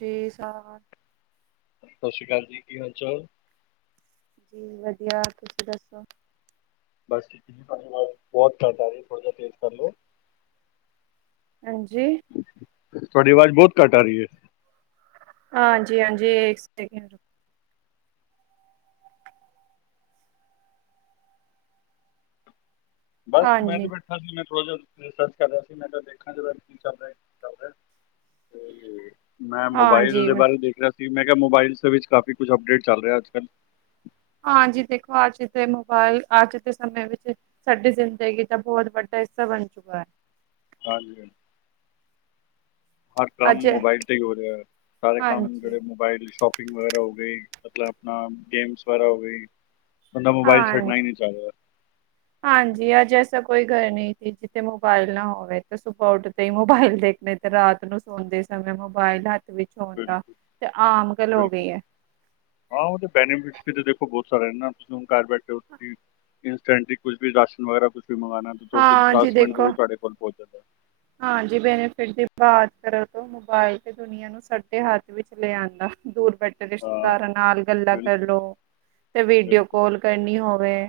ਦੇ ਸਾ ਸਤਿ ਸ਼੍ਰੀ ਅਕਾਲ ਜੀ ਕੀ ਹਾਲ ਚਾਲ ਜੀ ਵਧੀਆ ਤੁਸੀਂ ਦੱਸੋ ਬਸ ਠੀਕ ਤੁਹਾਡੀ ਅਵਾਜ ਬਹੁਤ ਘੱਟ ਆ ਰਹੀ ਥੋੜਾ ਜਿਹਾ ਤੇਜ਼ ਕਰ ਲੋ। ਹਾਂਜੀ। ਤੁਹਾਡੀ ਆਵਾਜ਼ ਬਹੁਤ ਘੱਟ ਆ ਰਹੀ ਹੈ। ਹਾਂਜੀ, ਹਾਂਜੀ ਏਕ ਸੈਕਿੰਡ ਬਸ ਮੈਂ ਤੇ ਹਾਂਜੀ ਬੈਠਾ ਸੀ ਮੈਂ [unintelligible] ਰਿਸਰਚ ਕਰ ਰਿਹਾ ਸੀ ਮੈਂ ਤਾਂ ਦੇਖਾਂ ਜ ਕੀ ਚੱਲ ਰਿਹਾ ਕੀ ਚੱਲ ਰਿਹਾ ਤੇ ਮੈਂ ਮੋਬਾਇਲ ਹਾਂਜੀ ਦੇ ਬਾਰੇ ਦੇਖ ਰਿਹਾ ਸੀ ਜ ਮੈਂ ਕਿਹਾ ਮੋਬਾਇਲਸ ਦੇ ਵਿੱਚ ਕਾਫੀ ਕੁਛ ਅਪਡੇਟ ਚੱਲ ਰਿਹਾ ਅੱਜ ਕੱਲ੍ਹ ਹਾਂਜੀ ਦੇਖੋ ਅੱਜ ਤੇ ਮੋਬਾਇਲ ਅੱਜ ਦੇ ਸਮੇ ਵਿੱਚ ਸਾਡੀ ਜ਼ਿੰਦਗੀ ਦਾ ਬਹੁਤ ਵੱਡਾ ਹਿੱਸਾ ਬਣ ਚੁੱਕਾ ਹੈ। ਹਾਂਜੀ, ਹਾਂਜੀ ਹਰ ਕੰਮ ਅੱਜ ਮੋਬਾਇਲ ਤੇ ਹੀ ਹੋ ਰਿਹਾ ਸਾਰੇ ਕੰਮ ਜਿਹੜੇ ਹਾਂਜੀ ਮੋਬਾਇਲ ਸ਼ੋਪ ਪਿਮਰ ਹੋ ਗਈ ਮਤਲਬ ਆਪਣਾ ਗੇਮਸ ਵਗੈਰਾ ਹੋ ਗਈ। ਬੰਦਾ ਮੋਬਾਈਲ ਹਾਂ ਛੱਡਣਾ ਹੀ ਨਹੀਂ ਚਾਹ ਰਿਹਾ ਹਾਂਜੀ ਆਜ ਏ ਸਗੋਂ ਕੋਈ ਗੱਲ ਨਹੀਂ ਕੀਤੀ ਜਿੱਥੇ ਮੋਬਾਇਲ ਨਾ ਹੋਵੇ ਤਾਂ ਸੁਬਾਹ ਉੱਠਦੇ ਹੀ ਮੋਬਾਇਲ ਦੇਖਣੇ ਤੇ ਰਾਤ ਨੂੰ ਸੌਦੇ ਸਮੇਂ ਮੋਬਾਇਲ ਹਾਥ ਵਿੱਚ ਹੋਣ ਦਾ ਬਿਲਕੁਲ ਤੇ ਆਮ ਗਲ ਹੋ ਬਿਲਕੁਲ ਗਈ ਹੈ। ਪਰ ਐਨਾ ਕੁਛ ਘਰ ਬੈਠੇ ਉਠ ਇੰਸਟੈਂਟਲੀ ਕੁਛ ਵੀ ਰਾਸ਼ਨ ਵਗੈਰਾ ਕੁਛ ਮੰਗਵਾਉਣਾ ਤੁਸੀਂ ਹਾਂ ਜੀ ਦਸ ਮਿੰਟ ਤੋਂ ਵੀ ਦੇਖੋ ਤੁਹਾਡੇ ਕੋਲ ਪਹੁੰਚ ਜਾਂਦਾ ਹੈ। ਹਾਂਜੀ ਬੈਨੀਫਿਟ ਦੀ ਬਾਤ ਕਰੋ ਤੋਂ ਮੋਬਾਇਲ ਤੇ ਦੁਨੀਆਂ ਨੂੰ ਸਾਡੇ ਹੱਥ ਵਿੱਚ ਲੈ ਆਦਾਂ ਦੂਰ ਵਡੇ ਹਾਂ ਰਿਸ਼ਤੇਦਾਰਾਂ ਨਾਲ ਗੱਲਾਂ ਬਿਲਕੁਲ ਕਰਲੋ, ਤੇ ਵੀਡੀਓ ਬਿਲਕੁਲ ਕਾਲ ਕਰਨੀ ਹੋਵੇ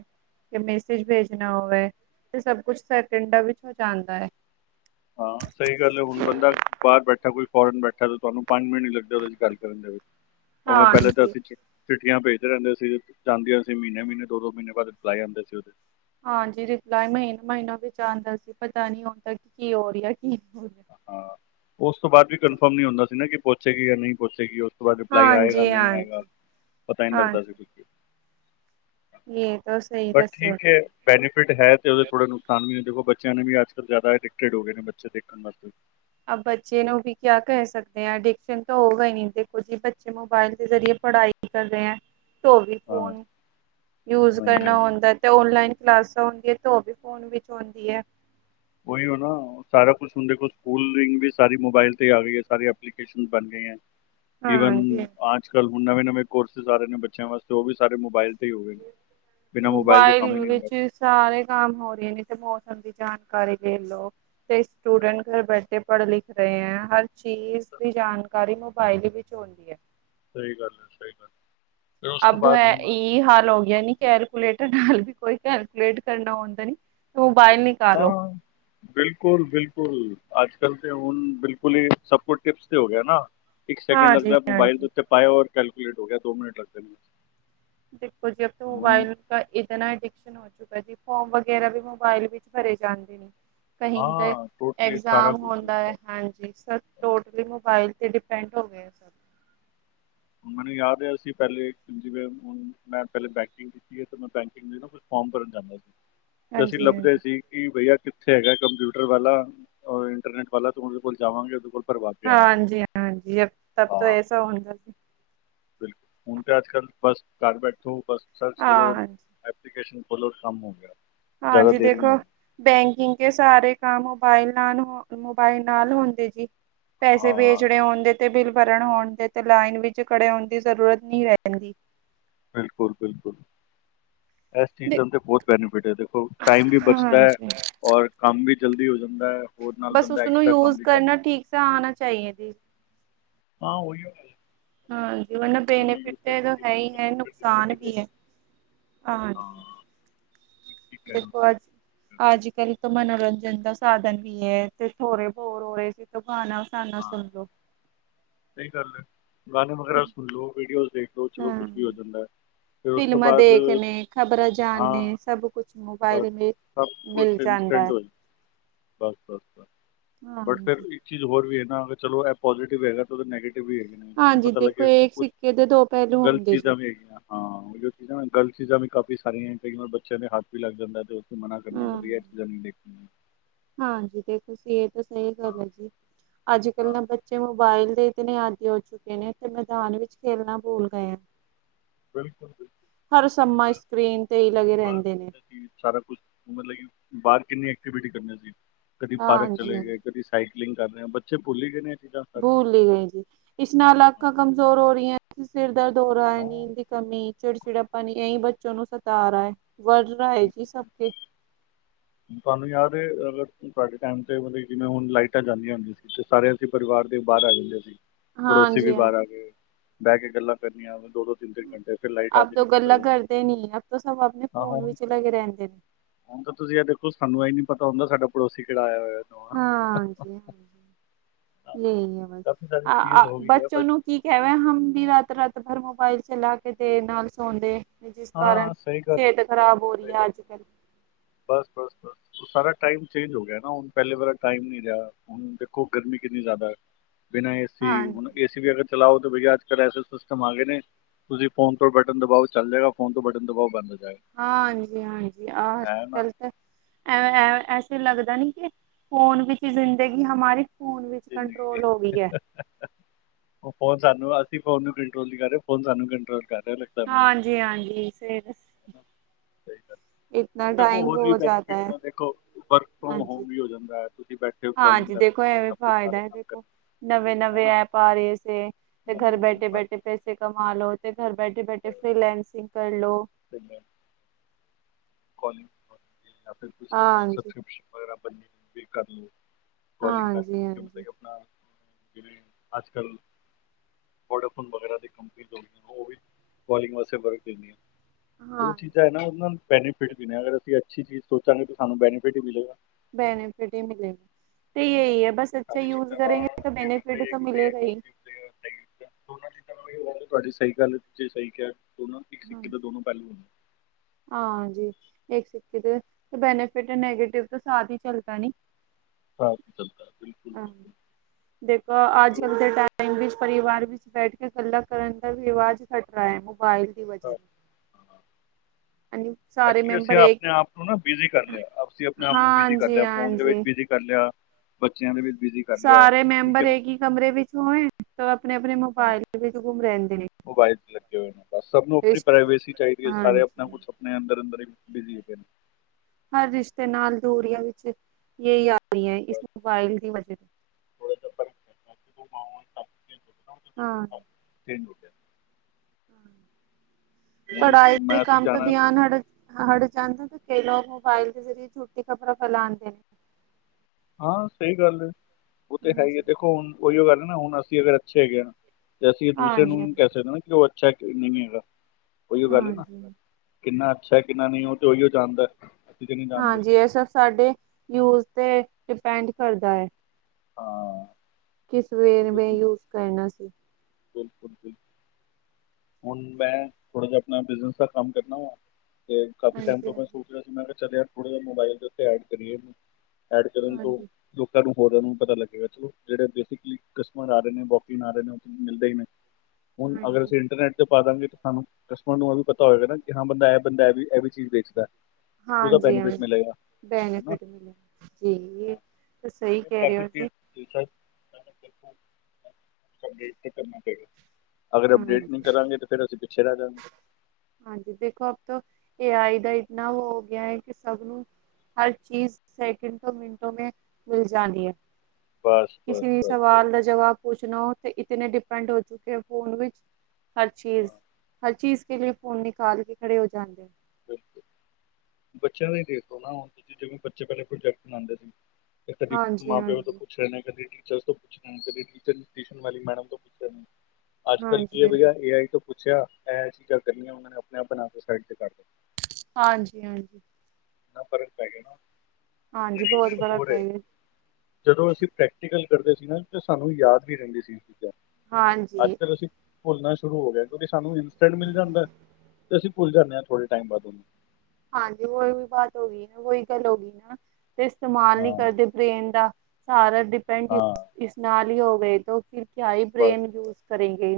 ਮੈਸੇਜ ਭੇਜਣਾ ਹੋਵੇ ਤੇ ਸਭ ਕੁਛ ਸੈਕਿੰਡਾਂ ਵਿੱਚ ਹੋ ਜਾਂਦਾ ਹੈ ਹਾਂ ਸਹੀ ਗੱਲ ਹੈ ਹੁਣ ਬੰਦਾ ਬਾਹਰ ਬੈਠਾ ਕੋਈ ਫੋਰਨ ਬੈਠਾ ਤੇ ਤੁਹਾਨੂੰ ਪੰਜ ਮਿੰਟ ਨੀ ਲੱਗਦੇ ਉਹਦੇ ਚ ਗੱਲ ਕਰਨ ਦੇ ਵਿੱਚ ਉਹਵੇੈਂ ਪਹਿਲੇ ਤਾਂ ਹਾਂਜੀ ਅਸੀ ਚਿ ਚਿੱਠੀਆਂ ਭੇਜਦੇ ਰਹਿੰਦੇ ਸੀ ਤੇ ਜਾਂਦੀਆਂ ਸੀ ਮਹੀਨੇ-ਮਹੀਨੇ ਦੋ-ਦੋ ਮਹੀਨੇ ਬਾਅਦ ਰਿਪਲਾਏ ਆਂਦੇ ਸੀ ਉਹਦੇ ਹਾਂਜੀ ਰਿਪਲਾਈ ਮਹੀਨ ਮਹੀਨੇ ਵਿੱਚ ਆਉਂਦਾ ਸੀ ਪਤਾ ਨੀ ਔਥੇ ਕੀ ਹੋ ਰਿਹੈ ਹਾਂ ਉਸ ਤੋਂ ਬਾਅਦ ਵੀ ਕਨਫਰਮ ਨੀ ਹੁੰਦਾ ਸੀ ਨਾ ਕਿ ਪਹੁੰਚੇਗੀ ਜਾਂ ਨਹੀਂ ਪਹੁੰਚੇਗੀ ਉਹ ਬਾਅਚ ਰਿਪਲਾਈ ਆਏਗਾ ਹਾਂਜੀ ਨਹੀਂ ਆਏਗਾ ਹਾਂਜੀ ਪਤਾ ਹੀ ਲੱਗਦਾ ਸੀ ਹਾਂਜੀ ਇਹ ਤਾਂ ਸਹੀ ਬਸ ਦੱਸਿਓ ਠੀਕ ਹੈ ਤੁਸੀਂ ਬੈਨੀਫਿਟ ਹੈ ਤੇ ਉਹਦੇ ਥੋੜੇ ਨੁਕਸਾਨ ਵੀ ਹੁੰਦੇ ਦੇਖੋ ਬ ਬੱਚਿਆਂ ਨੇ ਵੀ ਅਜ ਕੱਲ ਜ਼ਿਆਦਾ ਏਡਿਕਟਿਡ ਹੋ ਗਏ ਨੇ ਬੱਚੇ ਦੇਖਣ ਵਾ ਅ ਬੱਚੇ ਨੂੰ ਵੀ ਕਿਆ ਕਹਿ ਸਕਦੇ ਹੈ ਅਡਿਕਸ਼ਨ ਤਾਂ ਹੋਗਾ ਹੀ, ਨਹੀਂ ਦੇਖੋ ਜੀ ਬੱਚੇ ਮੋਬਾਇਲ ਦੇ ਜ਼ਰੀਏ ਪੜ੍ਹਾਈ ਕਰ ਰਹੇ ਹੈ ਤੋਂ ਵੀ ਹਾਂ ਫੋਨ ਹਾਂਜੀ ਹਾਂਜੀ ਕਲਾਸਾਂ ਹੁੰਦੀਆਂ ਤੋ ਵੀ ਫੋਨ ਵਿੱਚ ਆਉਂਦੀ ਹੈ ਉਹੀ ਹੋ ਨਾ ਸਾਰਾ ਕੁਛ ਉਹਦੇ ਕੋਲ ਸਕੂਲੀਂਗ ਵੀ ਸਾਰੀ ਮੋਬਾਇਲ ਤੇ ਆ ਗਈ ਹੈ ਸਾਰੀ ਐਪਲੀਕੇਸ਼ਨ ਬਣ ਗਈ ਏਂ ਇਵਨ ਹਾਂਜੀ। ਆਜ ਕੱਲ ਹੁਣ ਨਵੇਂ-ਨਵੇਂ ਕੋਰਸਿਸ ਆ ਰਹੇ ਨੇ ਬੱਚਿਆਂ ਵਾਸਤੇ ਉਹ ਵੀ ਸਾਰੇ ਮੋਬਾਇਲ ਤੇ ਹੀ ਹੋ ਗਏ ਨੇ ਤੇ ਬਿਨਾਂ ਮੋਬਾਈਲ ਦੇ ਮੋਬਾਇਲ ਕੰਮ ਹੀ ਨਹੀਂ ਹੁੰਦਾ ਵਿੱਚ ਸਾਰੇ ਕੰਮ ਹੋ ਰਹੇਆਂ ਨੇ ਤੇ ਮੌਸਮ ਦੀ ਜਾਣਕਾਰੀ ਦੇਖ ਲੋ ਤੇ ਸਟੂਡੈਂਟ ਘਰ ਬੈਠੇ ਪੜ੍ਹ ਲਿਖ ਰਹੇਂ ਹੈ ਹਰ ਚੀਜ਼ ਦੀ ਜਾਣਕਾਰੀ ਮੋਬਾਇਲ ਵਿੱਚ ਹੁਂਦੀ ਹੈ ਸਹੀ ਗੱਲ ਹੈ ਸਹੀ ਗੱਲ ਫਿਰ ਉਸ ਅਭ ਤੋਂ ਬਾਅਦ ਐ ਹੁਣ ਇ ਹਾਲ ਹੋ ਗਿਆ ਨੀ ਕੈਲਕੂਲੇਟ ਨਾਲ ਵੀ ਕੋਈ ਕੈਲਕੂਲੇਟ ਕਰਨਾ ਹੁੰਦਾਂ ਨੀ ਤੇ ਉਹ ਹਾਂ ਬਿਲਕੁਲ-ਬਿਲਕੁਲ ਅੱਜ ਕੱਲ ਤੇ ਹੁਣ ਬਿਲਕੁਲ ਹੀ ਸਭ ਕੁਛ ਟਿਪਸ ਤੇ ਹੋ ਗਿਆ ਨਾ ਇੱਕ ਸੈਕਿੰਡ ਹਾਂਜੀ ਲੱਗਦਾ ਮੋਬਾਇਲ ਦੇ -ਹਾਂਜੀ। ਉੱਤੇ ਪਾਏ ਔਰ ਕੈਲਕੂਲੇਟ ਹੋ ਗਿਆ ਦੋ ਮਿੰਟ ਲੱਗਦੇ ਨੇ ਦੇਖੋ ਜੀ ਅਬ ਤੋ ਹੁਣ ਮੋਬਾਈਲ ਇਤਨਾ ਐਡਿਕਸ਼ਨ ਹੋ ਚੁੱਕ ਫੋਰਮ ਵਗੈਰਾ ਵੀ ਮੋਬਾਇਲ ਵਿੱਚ ਭਰੇ ਜਾਂਦੇ ਨੇ ਕਹੀ ਤੇ ਹਾਂ, ਟੋਟਲੀ ਸਾਰਾ ਐਗਜ਼ਾਮ ਕੁਛ ਹੁੰਦਾ ਹੈ ਹਾਂਜੀ ਸਬ ਟੋਟਲੀ ਮੋਬਾਇਲ ਤੇ ਪੈਂਟ ਹੋ ਗਏ, ਹੁਣ ਮੈਨੂੰ ਯਾਦ ਹੈ ਅਸੀਂ ਪਹਿਲੇ ਜਿਵੇਂ ਹੁਣ ਮੈਂ ਪਹਿਲੇ ਬੈਂਕਿੰਗ ਕੀਤੀ ਹੈ ਅਤੇ ਮੈਂ ਬੈਂਕਿੰਗ ਦੀ ਨਾ ਕੁਛ ਫੋਰਮ ਭਰਨ ਜਾਂਦਾ ਸੀ। ਅਸੀਂ ਹਾਂਜੀ ਲੱਭਦੇ -ਹਾਂਜੀ, ਸੀ ਕਿ ਕਿੱਥੇ ਹੈਗਾ ਕੰਪਿਊਟਰ ਵਾਲਾ ਇੰਟਰਨੈਟ ਵਾਲਾ ਤੂੰ ਉਹਦੇ ਕੋਲ ਜਾਵਾਂਗੇ ਉਹਦੇ ਕੋਲ ਭਰਵਾ ਕੇ ਆਵਾਂਗੇ। ਹਾਂਜੀ ਹਾਂਜੀ ਤਬ ਤੋਂ ਐਸਾ ਹੁੰਦਾ ਸੀ। ਬਿਲਕੁਲ ਫੋਨ ਤੇੇ ਅੱਜ ਕੱਲ ਬਸ ਘਰ ਬੈਠ ਔ ਬਸ ਸਰਚ ਕਰੋ ਹਾਂ। ਐਪਲੀਕੇਸ਼ਨ, ਬਲ ਕੰਮ ਹੋ ਗਿਆ। ਹਾਂਜੀ ਦੇਖੋ ਬੈਂਕਿੰਗ ਕੇ ਸਾਰੇ ਕੰਮ, ਮੋਬਾਇਲ ਨਾਲ ਹੋ ਮੋਬਾਇਲ ਨਾਲ ਹੁੰਦੇ ਜੀ, ਪੈਸੇ ਹਾਂ, ਵੇਚਣੇ ਹੋਣ ਦੇ, ਤੇ ਬਿਲ ਭਰਨ ਹੋਣ ਦੇ ਤੇ ਲਾਈਨ ਵਿੱਚ ਖੜੇ ਹੋਣ ਦੀ ਜ਼ਰੂਰਤ ਨਹੀਂ ਰਹਿੰਦੀ। ਬਿਲਕੁਲ ਬਿਲਕੁਲ, ਇਸ ਦੇ- ਚੀਜ਼ਾਂ ਤੇ ਬਹੁਤ ਬੈਨੀਫਿਟ ਹੈ ਦੇਖੋ ਟਾਈਮ ਵੀ ਬਚਦਾ ਹੈ ਹਾਂਜੀ ਔਰ ਕੰਮ ਵੀ, ਜਲਦੀ ਹੋ ਜਾਵੇ। ਬਸ ਉਸਨੂੰ ਯੂਜ ਕਰਨਾ ਠੀਕ ਸ ਆਣਾ ਚਾਹੀਏ ਜੀ, ਹਾਂ ਉਹੀ ਗੱਲ, ਹਾਂਜੀ ਉਹ ਪਤਾ ਨਾ ਨਹੀਂ ਕਿਵੇਂ ਯੂਜ਼ ਬੇਨੀਫਿਟ ਤਾਂ ਕਰਨਾ, ਇਹ ਹੈ ਕਿਵੇਂ ਨਹੀਂ ਹੀ ਕਰਨਾ ਹੈ ਫਿਰ ਦਿੱਕਤ ਨੁਕਸਾਨ ਹੀ ਰਹੇਗੀ। ਵੀ ਹੈ ਹਾਂਜੀ। ਹਾਂ, ਠੀਕ ਕਹਿ ਰਹੇ ਹੋ ਦੇਖੋ ਅੱਜ ਤੁਸੀਂ। ਅੱਜ ਕੱਲ੍ਹ, ਤੋਂ ਮਨੋਰੰਜਨ ਦਾ ਸਾਧਨ ਵੀ ਹੈ, ਤੇ ਥੋੜਾ ਬੋਰ ਹੋ ਰਹੇ ਸੀ ਤੋਂ ਗਾਣਾ, ਨਾ ਹਾਂ, ਸੁਨ ਸਹੀ ਗੱਲ ਹੈ। ਗਾਣੇ ਵਗੈਰਾ ਸੁਣ ਲਓ ਵੀਡੀਓਜ਼ ਦੇਖ ਲਓ ਚਲੋ ਕੁਛ ਵੀ ਹੋ ਜਾਂਦਾ ਹੈ ਫਿਰ ਉਸ ਤੋਂ ਬਾਅਦ ਖ਼ਬਰਾਂ ਹਾਂ ਜਾਣਨੇ ਸਭ ਕੁਛ ਬਸ ਮੋਬਾਇਲ ਮੇ ਸਭ ਮਿਲ ਕੁਛ ਜਾਂਦਾ ਇੰਸਟੈਂਟ ਹੈ ਹੋਏ ਬਸ ਬਸ ਬਸ ਬਟ ਫਿਰ ਹਾਂਜੀ ਇੱਕ ਚੀਜ਼ ਹੋਰ ਵੀ ਹੈ। ਚਲੋ ਇਹ ਪੋਜ਼ਟਿਵ ਹੈਗਾ। ਨੈਗੇਟਿਵ ਵੀ ਹੈਗੇ ਨੇ ਹਾਂਜੀ ਪਤਾ ਦੇਖੋ ਲੱਗਿਆ ਇੱਕ ਕੁਛ ਸਿੱਕੇ ਦੇ ਦੋ ਪਹਿਲੂ ਗ਼ਲਤ ਹੁੰਦੇ ਜੀ ਚੀਜ਼ਾਂ ਵੀ ਹੈਗੀਆਂ ਹਾਂ ਜੋ ਚੀਜ਼ਾਂ ਗਲਤ ਚੀਜ਼ਾਂ ਵੀ ਕਾਫੀ, ਸਾਰੀਆਂ ਕਈ ਵਾਰ ਬੱਚਿਆਂ ਦੇ ਹੱਥ ਵੀ ਲੱਗ ਜਾਂਦਾ ਤੇ, ਮਨਾ ਕਰਨਾ ਕੇ ਹਾਂ ਇਹ ਚੀਜ਼ ਨਹੀਂ ਦੇਖ। ਹੂੰ, ਹਾਂਜੀ ਦੇਖੋ, ਸਹੀ ਗੱਲ ਹਾਂ ਹੈ ਜੀ ਅੱਜ ਕੱਲ ਹਾਂ ਨਾ ਬੱਚੇ ਮੋਬਾਇਲ ਦੇ, ਆਦੀ ਹੋ ਚੁੱਕੇ ਨੇ ਤੇ ਮੈਦਾਨ ਵਿੱਚ ਖੇਲਣਾ ਭੁਲ ਗਏ। ਬਿਲਕੁਲ ਹਰ ਸਮਾਂ ਬਿਲਕੁਲ ਸਕਰੀਨ ਤੇ ਹੀ ਲੱਗੇ ਰਹਿੰਦੇ ਨੇ ਸਾਰਾ ਕੁਛ ਮਤਲਬ ਕਿ ਬਾਅਦ, ਕਿੰਨੀ ਐਕਟੀਵਿਟੀ ਕਰਨੀ ਸੀ। ਕਦੀ ਪਾਰਕ ਹਾਂਜੀ ਚਲੇ ਹਾਂਜੀ ਗਏ ਕਦੀ ਸਾਈਕਲ, ਕਰਦੇ ਬੱਚੇ ਭੁੱਲ ਹੀ ਗਏ ਨੇ, ਚੀਜ਼ਾਂ ਸਾਰੀਆਂ ਭੁਲ ਲਈ ਗਈ ਜੀ ਇਸ ਨਾਲ ਹਾਂ ਅੱਖਾਂ ਕਮਜ਼ੋਰ ਹੋ ਰਹੀਆਂ ਸਿਰ ਧਰ ਦੋਰਾ ਹਾਂ ਨੀਦ ਦੀ ਕਮੀ, ਚਿੜ ਚਿੜ ਆਪਾਂ ਇਹੀ ਬੱਚੋ ਨੂੰ ਸਤਾਰਾ ਹੈ। ਵਰਰਾਏ ਜੀ ਬਿਲਕੁਲ ਸਖੇ, ਤੁਹਾਨੂੰ ਯਾਦ ਹੈ ਅਗਰ ਸਾਡੇ ਟਾਈਮ ਤੇ ਮਤਲਬ ਜਿਵੇਂ ਹੁਣ ਲਾਈਟਾਂ ਜਾਂਦੀਆਂ ਹੁੰਦੀਆਂ ਸੀ ਤੇ ਸਾਰੇ ਅਸੀਂ ਪਰਿਵਾਰ ਦੇ ਬਾਹਰ ਆ ਜਾਂਦੇ ਸੀ। ਪੜੋਸੀ ਵੀ ਹਾਂਜੀ ਹਾਂ। ਬਾਹਰ ਆ ਗਏ। ਬਹਿ ਕੇ ਗੱਲਾਂ ਕਰਨੀਆਂ ਆ ਵ ਦੋ ਦੋ ਤਿੰਨ ਤਿੰਨ ਘੰਟੇ ਫਿਰ ਲਾਈਟ ਆਪ ਤੋਂ ਗੱਲਾਂ ਕਰਦੇ ਨੀ ਆਪ ਤੋਂ ਸਭ ਆਪਣੇ ਹਾਂ ਫੋਨ ਹੁਣ ਵਿੱਚ ਲਗੇ ਰਹਿੰਦੇ ਨੇ, ਨੂੰ ਇਹ ਨਹੀਂ ਹੁੰਦਾ ਸਾਡਾ ਪੜੋਸੀ ਕਿਹੜਾ ਆਇਆ ਹੋਇਆ। ਨਵਾਂ ਹਾਂ, ਹਾਂਜੀ-ਹਾਂਜੀ, ਇਹੀ ਹੈ ਬਸ ਕਾਫੀ ਸਾਰੀ ਅ ਚੀਜ਼ ਹੋ ਗਈ ਹੈ ਬੱਚੋ ਬਟ ਨੂੰ ਕੀ ਕਹਿਵੇ ਹਮ ਦੀ ਰਾਤ-ਰਾਤ, ਫਿਰ ਮੋਬਾਇਲ ਚਲਾ ਕੇ ਦੇ ਨਾਲ ਸੌਂਦੇ, ਜਿਸ ਕਾਰਨ ਹਾਂ ਸਹੀ ਗੱਲ ਸਿਹਤ ਖ਼ਰਾਬ ਹੋ ਰਹੀ ਸਹੀ ਹੈ ਗੱਲ ਅੱਜ ਕੱਲ ਬਸ-ਬਸ-ਬਸ, ਉਹ ਸਾਰਾ, ਟਾਈਮ ਚੇਂਜ ਹੋ ਗਿਆ ਨਾ ਹੁਣ ਪਹਿਲੇ ਵਾਰ ਟਾਈਮ ਨਹੀਂ ਰਿਹਾ ਹੁਣ ਦੇਖੋ, ਗਰਮੀ ਕਿੰਨੀ ਜ਼ਿਆਦਾ ਬਿਨਾਂ ਏ ਸੀ ਹਾਂ ਮਤਲਬ ਏਸੀ ਵੀ, ਚਲਾਓ, ਤੇ ਭਈਆ ਅੱਜ ਕੱਲ ਐਸੇ ਸਿਸਟਮ ਆ ਗਏ ਨੇ ਤੁਸੀਂ ਫੋਨ ਕੋਲ ਬਟਨ ਦਬਾਓ ਚੱਲ ਜਾਗਾ। ਫੋਨ ਤੋਂ ਬਟਨ ਦਬਾਓ ਬੰਦਾ, ਹਾਂਜੀ ਹਾਂਜੀ ਆਜ ਹੈ ਨਾ ਕੱਲ ਤਾਂ, ਲੱਗਦਾ ਨੀ ਕਿ ਫੋਨ ਵਿੱਚ ਜ਼ਿੰਦਗੀ ਹਮਾਰੀ, ਫੋਨ ਵਿਚ ਜ਼ਿੰਦਗੀ ਕੰਟਰੋਲ ਹੋ ਗਈ ਹੈ। ਉਹ ਫੋਨ ਸਾਨੂੰ ਅਸੀਂ ਫੋਨ ਨੂੰ ਕੰਟਰੋਲ ਨੀ ਕਰ ਰਹੇ ਫੋਨ ਸਾਨੂੰ ਕੰਟਰੋਲ ਕਰ ਹਾਂਜੀ ਹਾਂਜੀ, [unintelligible] ਹੂੰ, ਸਹੀ ਗੱਲ ਦੇਖੋ ਹੋਰ ਵੀ ਬੈਨੀਫਿਟ ਦੇਖੋ ਵਰਕ ਫਰੋਮ ਹਾਂਜੀ ਹੋਮ ਵੀ ਹੋ ਜਾਂਦਾ ਹੈ। ਤੁਸੀਂ ਬੈਠੇ ਹੋ ਕਾਲਿੰਗ ਹਾਂਜੀ ਕਰ ਰਹੇ ਦੇਖੋ ਹੋ ਐਵੇਂ ਸਭ ਕੁਝ ਫਾਇਦਾ ਸਾਰੇ ਹੈ ਕੰਮ ਦੇਖੋ ਕਰਨੇ ਨਵੇਂ ਹੈ ਨਵੇਂ ਨਾ ਐਪ ਆ ਰਹੇ ਸੀ, ਤੇ ਨਵੀਂ ਘਰ ਨਵੀਂ ਬੈਠੇ ਆਪਾਂ ਬੈਠੇ ਪੈਸੇ ਕਮਾ ਲੋ ਤੇ ਘਰ ਬੈਠੇ ਬੈਠੇ ਫ੍ਰੀਲੈਂਨਸਿੰਗ, ਹੈਲੋ, ਕੋਲਿੰ ਜਾਂ ਫਿਰ ਕੁਛ ਆਪਣੀ ਹਾਂਜੀ ਸਬਸਕ੍ਰਿਪਸ਼ਨ ਵਗੈਰਾ, ਵੀ ਕਰੀਏ, ਕੋਲਿੰਗ ਕਰਕੇ ਹਾਂਜੀ ਤੁਸੀਂ ਮਤਲਬ ਹਾਂਜੀ ਕਿ ਆਪਣਾ ਜਿਵੇਂ ਅੱਜ ਕੱਲ੍ਹ ਵੋਡਾਫੋਨ ਵਗੈਰਾ ਦੀ ਕੰਪਨੀ ਲੇਦੇ ਆਂ ਉਹ ਵੀ ਕੋਲਿੰਗ ਵਾਸਤੇ ਵਰਕ ਦਿੰਦੀਆਂ। ਉਹ ਠੀਕ ਹੈ ਹਾਂਜੀ ਨਾ ਉਹਨਾ, ਬੈਨੀਫਿਟ ਵੀ ਨੇ ਅਗਰ ਅਸੀ ਅਛੀ ਚੀਜ਼ ਸੋਚਾਂਗੇ ਤਾਂ ਸਾਨੂੰ ਬੈਨੀਫਿਟ ਹੀ ਮਿਲੇਗਾ। ਬੈਨੀਫਿਟ ਹੀ ਮਿਲੇਗੀ। ਤੇ ਇਹੀ ਹੈ ਬਸ ਅੱਛਾ ਸਾਰੀ ਯੂਜ ਚੀਜ਼ਾਂ ਦਾ ਕਰੇਗੇ ਤਾਂ ਅਸੀਂ ਅਗਰ ਬੈਨੀਫਿਟ ਕਹੀਏ ਤਾਂ ਕਿ ਬਈ ਮਿਲੇਗਾ ਹੀ, ਰ ਤੁਹਾਡੀ ਸਹੀ ਗੱਲ ਜੇ ਸਹੀ ਕਿਹਾ। ਦੋਨੋ ਇੱਕ ਸਿੱਕੇ ਦਾ ਦੋਨੋ ਪਹਿਲੂ ਹੁੰ ਹਾਂਜੀ ਇੱਕ ਸਿੱਕੇ ਤੇ ਬੈਨ ਫਿਟ ਨੈਗੇਟਿਵ ਤਾਂ ਸਾਥ ਹੀ ਚੱਲਦਾ ਨੀ, ਸਾਥ ਹੀ ਚੱਲਦਾ ਬਿਲਕੁਲ ਬਿਲਕੁਲ ਦੇਖੋ ਪਰ ਅੱਜ ਉਹ ਕੱਲ ਦੇ ਟਾਈਮ ਵੀ, ਪਰਿਵਾਰ ਵਿੱਚ ਬੈਠ ਕੇ ਇਕੱਲਾ ਕਰਨ ਦਾ ਵੀ ਰਿਵਾਜ਼ ਘੱਟ ਰਿਹਾ ਹੈ ਨਾ, ਮੋਬਾਈਲ ਦੀ ਵਜ੍ਹਾ ਸਾਰੇ ਐਕਚਲੀ ਅਸੀਂ ਆਪਣੇ ਆਪ ਨੂੰ ਨਾ ਬਿਜੀ ਕਰ ਲਿਆ, ਅਸੀਂ ਆਪਣੇ ਆਪ ਨੂੰ ਬਿਜੀ ਕਰ ਹਾਂਜੀ ਲਿਆ ਫੋਨ ਦੇ ਵਿੱਚ ਹਾਂਜੀ ਬਿਜੀ ਕਰ ਲਿਆ। ਬੱਚਿਆਂ ਦੇ ਵਿੱਚ, ਬਿਜ਼ੀ ਕਰ ਲਿਆ ਸਾਰੇ ਠੀਕ ਮੈਂਬਰ ਹੈ ਨਾ ਇੱਕ ਹੀ ਕਮਰੇ ਵਿੱਚ ਹੋਏ ਤੇ ਆਪਣੇ-ਆਪਣੇ ਹਾਂ ਮੋਬਾਇਲ ਵਿੱਚ ਘੁੰਮ ਰਹਿੰਦੇ। ਨੇ ਮੋਬਾਈਲ ਚ ਲੱਗੇ ਹੋਏ ਨੇ ਵੀ ਸਭ ਨੂੰ ਆਪਣੀ ਰਿਸ਼ ਪ੍ਰਾਈਵੇਸੀ ਚਾਹੀਦੀ ਹੈ ਸਾਰੇ ਆਪਣਾ ਹਾਂਜੀ ਕੁਛ ਆਪਣੇ ਅੰਦਰ ਅੰਦਰ ਹੀ। ਬੀਜ਼ੀ ਹੈਗੇ ਹਨ ਹਰ ਰਿਸ਼ਤੇ ਨਾਲ ਦੂਰੀਆਂ ਵਿੱਚ ਇਹੀ ਆ ਰਹੀਆਂ ਇਸ ਬਸ ਮੋਬਾਇਲ ਦੀ ਵਜ੍ਹਾ ਤੇ ਥੋੜਾ ਜਿਹਾ ਫਰਕ ਹੈ ਜਦੋਂ ਮਾਹੌਲ ਹਾਂ, ਤਿੰਨ ਰੁਪਿਆ ਹਾਂ, ਪੜ੍ਹਾਈ ਉਹ ਦੇ ਮੈਂ ਅਸੀਂ ਕੰਮ ਤੋਂ ਜਾਣਾ ਸੀ ਧਿਆਨ ਹੜ ਜਾਂਦਾ ਕਈ ਲੋਕ ਮੋਬਾਇਲ ਦੇ ਜ਼ਰੀਏ ਛੂਟੀ ਖ਼ਬਰਾਂ ਫੈਲਦੇ ਨੇ, ਹਾਂ ਸਹੀ ਗੱਲ ਹੈ ਉਹ ਤਾਂ ਹੈ ਹੀ ਹੈ ਦੇਖੋ ਹੁਣ ਉਹੀਓ ਗੱਲ, ਨਾ ਹੁਣ ਅਸੀਂ ਅਗਰ ਅੱਛੇ ਹੈਗੇ ਨਾ, ਅਸੀਂ ਇਹ ਦੂਸਰੇ ਹਾਂਜੀ ਨੂੰ ਕਹਿ ਸਕਦੇ ਨਾ ਕਿ ਉਹ ਚੈੱਕ ਨੂੰ ਨੀ ਹੈਗਾ। ਉਹੀਓ ਗੱਲ ਨਾ ਹਾਂਜੀ ਕਿੰਨਾ, ਅੱਛਾ ਕਿੰਨਾ ਨਹੀਂ ਉਹ ਤੇ ਉਹੀਓ ਜਾਣਦਾ। ਅਸੀਂ ਤੇ ਨਹੀਂ ਜਾਣਦੇ ਹਾਂਜੀ ਇਹ ਸਭ ਸਾਡੇ ਯੂਜ ਤੇ, ਡਿਪੈਂਡ ਕਰਦਾ ਹੈ। ਹਾਂ, ਕਿਸ ਵੇਲੇ ਉਹੀਓ ਮੈਂ ਚੀਜ਼ ਯੂਜ ਕਰਨਾ ਸੀ। ਬਿਲਕੁਲ ਬਿਲਕੁਲ, ਹੁਣ ਮੈਂ ਥੋੜਾ ਜਿਹਾ ਆਪਣਾ ਬਿਜਨਸ ਦਾ ਕੰਮ ਕਰਨਾ ਵਾ ਤੇ ਕਾਫੀ ਟਾਈਮ ਹਾਂਜੀ ਤੋਂ ਮੈਂ ਸੋਚ ਰਿਹਾ ਸੀ ਮੈਂ ਕਿਹਾ ਥੋੜਾ ਜਿਹਾ ਮੋਬਾਈਲ ਦੇ ਉੱਤੇ ਐਡ ਕਰੀਏਨੂੰ ਐਡ ਕਰ ਤੋਂ ਹਾਂਜੀ ਲੋਕਾਂ ਨੂੰ ਹੋਰ ਨੂੰ ਪਤਾ ਲੱਗੇਗਾ ਚਲੋ ਜਿਹੜੇ ਬੇਸਿਕਲੀ ਕਸਮਰ ਆ ਰਹੇ ਨੇ ਵੋਕਿੰਗ ਆ ਰਹੇ ਨੇ ਮਿਲਦਾ ਹੀ ਮੈਂ ਹੁਣ ਅਗਰ ਹਾਂਜੀ ਅਸੀਂ ਇੰਟਰਨੈੱਟ ਤੇ ਪਾ ਦਾਂਗੇ ਸਾਨੂੰ ਕਸਟਮਰ ਨੂੰ ਇਹ ਵੀ ਪਤਾ ਹੋਏਗਾ ਨਾ ਕਿ ਹਾਂ ਬੰਦਾ ਇਹ ਬੰਦਾ ਇਹ ਵੀ ਇਹ ਵੀ ਚੀਜ਼ ਵੇਚਦਾ ਹੈ ਤੇ ਉਹਦਾ ਹਾਂਜੀ ਬੈਨੀਫਿਟ ਹਾਂਜੀ ਮਿਲੇਗਾ ਪਹ ਹੈ ਨਾ ਬੈਫਿਟ ਮ ਹਾਂ ਸਹੀ ਕਹਿ ਰਹੇ ਹੋ ਜੀ। [inaudible] ਗ। [inaudible] ਅਗਰ ਅਪਡੇਟ ਨਹੀਂ ਹਾਂਜੀ ਕਰਾਂਗੇ ਤੇ ਫੇਰ ਅਸੀਂ ਛੜ ਜਾ। [unintelligible] ਹਾਂਜੀ ਦੇਖੋ ਅਬ ਤੋਂ ਏ ਆਈ ਦਾ ਇਤਨਾ ਹੋ ਗਿਆ ਹੈ ਕਿ ਸਭ ਨੂੰ ਹਰ ਚੀਜ਼ ਸੈਕਿੰਡ ਤੋਂ ਮਿੰਟੋ ਮ ਮਿਲ ਜਾਂਦੀ ਹੈ। ਬਸ ਬਸ ਕਿਸੇ ਵੀ ਬਸ ਬਸ ਸਵਾਲ ਦਾ ਜਵਾਬ ਪੁੱਛਣਾ ਹੋ ਇਤਨੇ ਡਿਪੈਂਡ ਹੋ ਚੁੱਕੇ ਆ ਫੋਨ ਵਿੱਚ ਹਰ ਚੀਜ਼ ਹਾਂ ਹਰ ਚੀਜ਼ ਕਿ ਫੋਨ ਨਿਕਾਲ ਕੇ ਖੜੇ ਹੋ ਜਾਂਦੇ ਆ। ਅੱਛਾ। ਬੱਚਿਆਂ ਦਾ ਦੇਖੋ ਨਾ ਹੁਣ ਤੁਸੀਂ ਜਿਵੇਂ ਬੱਚੇ ਪਹਿਲੇ ਪ੍ਰੋਜੈਕਟ ਬਣਾਉਂਦੇ ਸੀ ਕਦੀ ਹਾਂਜੀ ਮਾਂ ਪਿਓ ਤਾਂ ਹਾਂਜੀ ਪੁੱਛਿਆ ਨਾ ਕਦੇ ਤੋਂ ਪੁੱਛ ਕਦੇ ਟਿਊਸ਼ਨ ਵਾਲੀ ਮੈਡਮ ਤੋਂ ਪੁੱਛ ਅੱਜ ਕੱਲ ਕੀ ਹੈ ਹਾਂਜੀ ਭਈਆ ਏ ਆਈ ਤੋਂ ਪੁੱਛਿਆ ਇਹ ਚੀਜ਼ਾਂ ਕਰਨੀਆਂ ਉਹਨਾਂ ਨੇ ਆਪਣੇ ਆਪ ਬਣਾ ਕੇ ਸਾਈਡ ਤੇ ਕਰ ਦਿ ਹਾਂਜੀ ਹਾਂਜੀ। ਨਾ ਫਰਕ ਪੈ ਗਿਆ ਨਾ। ਹਾਂਜੀ ਇਹ ਬਹੁਤ ਗੱਲ ਬੜਾ ਹੋਰ ਹੈ ਪੈ ਗਿਆ। ਜਦੋਂ ਅਸੀਂ ਪ੍ਰੈਕਟੀਕਲ ਕਰਦੇ ਸੀ ਨਾ ਤੇ ਸਾਨੂੰ ਯਾਦ ਵੀ ਰਹਿੰਦੇ ਸੀ ਅੱਜ ਹਾਂਜੀ। ਕੱਲ੍ਹ ਅਸੀਂ ਭੁੱਲਣਾ ਸ਼ੁਰੂ ਹੋ ਗਿਆ ਕਿਉਂਕਿ ਸਾਨੂੰ ਇੰਸਟੈਂਟ ਮਿਲ ਜਾਂਦਾ ਤੇ ਅਸੀਂ ਭੁੱਲ ਜਾਂਦੇ ਹਾਂ ਥੋੜੇ ਟਾਈਮ ਬਾਅਦ ਉਹਨੂੰ। ਹਾਂਜੀ ਉਹੀ ਵੀ ਬਾਤ ਹੋ ਗਈ ਨਾ ਉਹੀ ਗੱਲ ਹੋ ਗਈ ਨਾ ਤੇ ਇਸਤੇਮਾਲ ਨਹੀਂ ਹਾਂ ਕਰਦੇ ਬ੍ਰੇਨ ਦਾ ਸਾਰਾ ਡਿਪੈਂਡ ਇਸ ਨਾਲ ਹੀ ਹੋ। ਨਹੀਂ ਫਿਰ ਕ ਆਈ ਬ੍ਰੇਨ ਯੂਸ ਕਰੇਗੇ।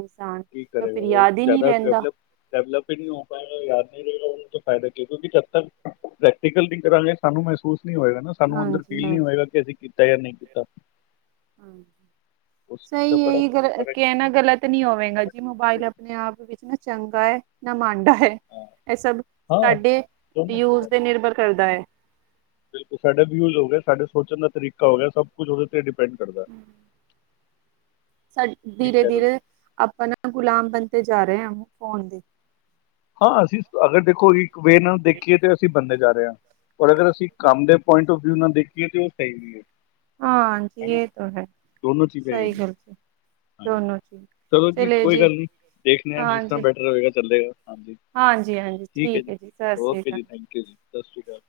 ਕੀ ਕਰੇਗਾ ਉਹ ਜ਼ਿਆਦਾ ਡਵਲਪ ਡੈਵਲਪ ਹੀ ਨਹੀਂ ਹੋ ਪਾਏਗਾ ਯਾਰ ਰਹੇ ਉਹਨੂੰ ਤਾਂ ਫਾਇਦਾ ਕੀ ਤੁਸੀਂ ਜਦ ਤੱਕ ਪ੍ਰੈਕਟੀਕਲ ਨਹੀਂ ਕਰਾਂਗੇ ਸਾਨੂੰ ਮਹਿਸੂਸ ਨਹੀਂ ਹੋਏਗਾ ਨਾ ਸਾਨੂੰ ਅੰਦਰ ਹਾਂਜੀ ਫੀਲ ਨ ਹਾਂਜੀ ਹੋਏਗਾ ਕਿ ਅਸੀਂ ਕੀਤਾ ਜਾਂ ਨਹੀਂ [inaudible] [inaudible] ਉਸ ਚੀਜ਼ ਦਾ ਸਹੀ ਬੜਾ ਇਹੀ ਗ ਫਰਕ ਹੈ ਕਹਿਣਾ ਗ਼ਲਤ ਨੀ ਹੋਵੇਗਾ ਜੀ ਬਟ ਮੋਬਾਇਲ ਆਪਣੇ ਆਪ ਵਿੱਚ ਨਾ ਚੰਗਾ ਹੈ ਨਾ ਮਨ ਹੈ ਹਾਂ ਇਹ ਸਭ ਹਾਂ ਸਾਡੇ ਦੋਨੋਂ ਯੂਜ ਚੀਜ਼ਾਂ ਤੇ ਨਿਰਭਰ ਕਰਦਾ ਹੈ ਬਿਲਕੁਲ ਸਾਡੇ ਵਿਊਜ਼ ਹੋ ਗਿਆ ਸਾਡੇ ਸੋਚਣ ਦਾ ਤਰੀਕਾ ਹੋ ਗਿਆ ਸਭ ਕੁੱਝ ਉਹਦੇ ਤੇ [inaudible] ਸਾ ਠੀਕ ਧੀਰੇ ਕਹਿ ਰਹੇ ਹੋ ਧੀਰੇ ਆਪਾਂ ਨਾ ਗੁਲਾਮ ਬ ਜਾ ਰਹੇ ਆ ਫੋਨ ਦੀ ਹਾਂ ਅਸੀਂ ਅਗਰ ਦੇਖੋ ਜੀ ਵੇ ਨਾਲ ਦੇਖੀਏ ਤੇ ਅਸੀਂ ਬੰਦੇ ਜਾ ਰ ਅਗਰ ਅਸੀਂ ਕੰਮ ਦੇ ਪੁਆਇੰਟ ਫ ਵਿਊ ਨਾਲ ਦੇਖੀਏ ਤੇ ਉਹ ਸਹੀ ਵੀ ਹੈ ਹਾਂਜੀ ਹਨਾ ਇਹ ਤਾਂ ਹੈ ਦੋਨੋ ਚੀਜ਼ਾਂ ਸਹੀ ਹੈਗੀਆਂ ਗੱਲ ਜੀ ਹਾਂਜੀ ਦੋਨੋ ਚੀਜ਼ ਚਲੋ ਜੀ ਚਲੇ ਕੋਈ ਗੱਲ ਨਹੀਂੀ ਦੇਖ ਲ ਹਾਂ ਜਿਸ ਤਰ੍ਹਾਂ ਹਾਂਜੀ ਬੈਟਰ ਹੋਵੇਗਾ ਚੱਲੇਗਾ ਹਾਂਜੀ ਹਾਂਜੀ ਹਾਂਜੀ ਠੀਕ ਹੈ ਜੀ ਸਤਿ ਸ੍ਰੀ ਓਕੇ ਅਕਾਲ ਜੀ ਥੈਂਕ ਯੂ ਸਤਿ ਸ੍ਰੀ ਅਕਾਲ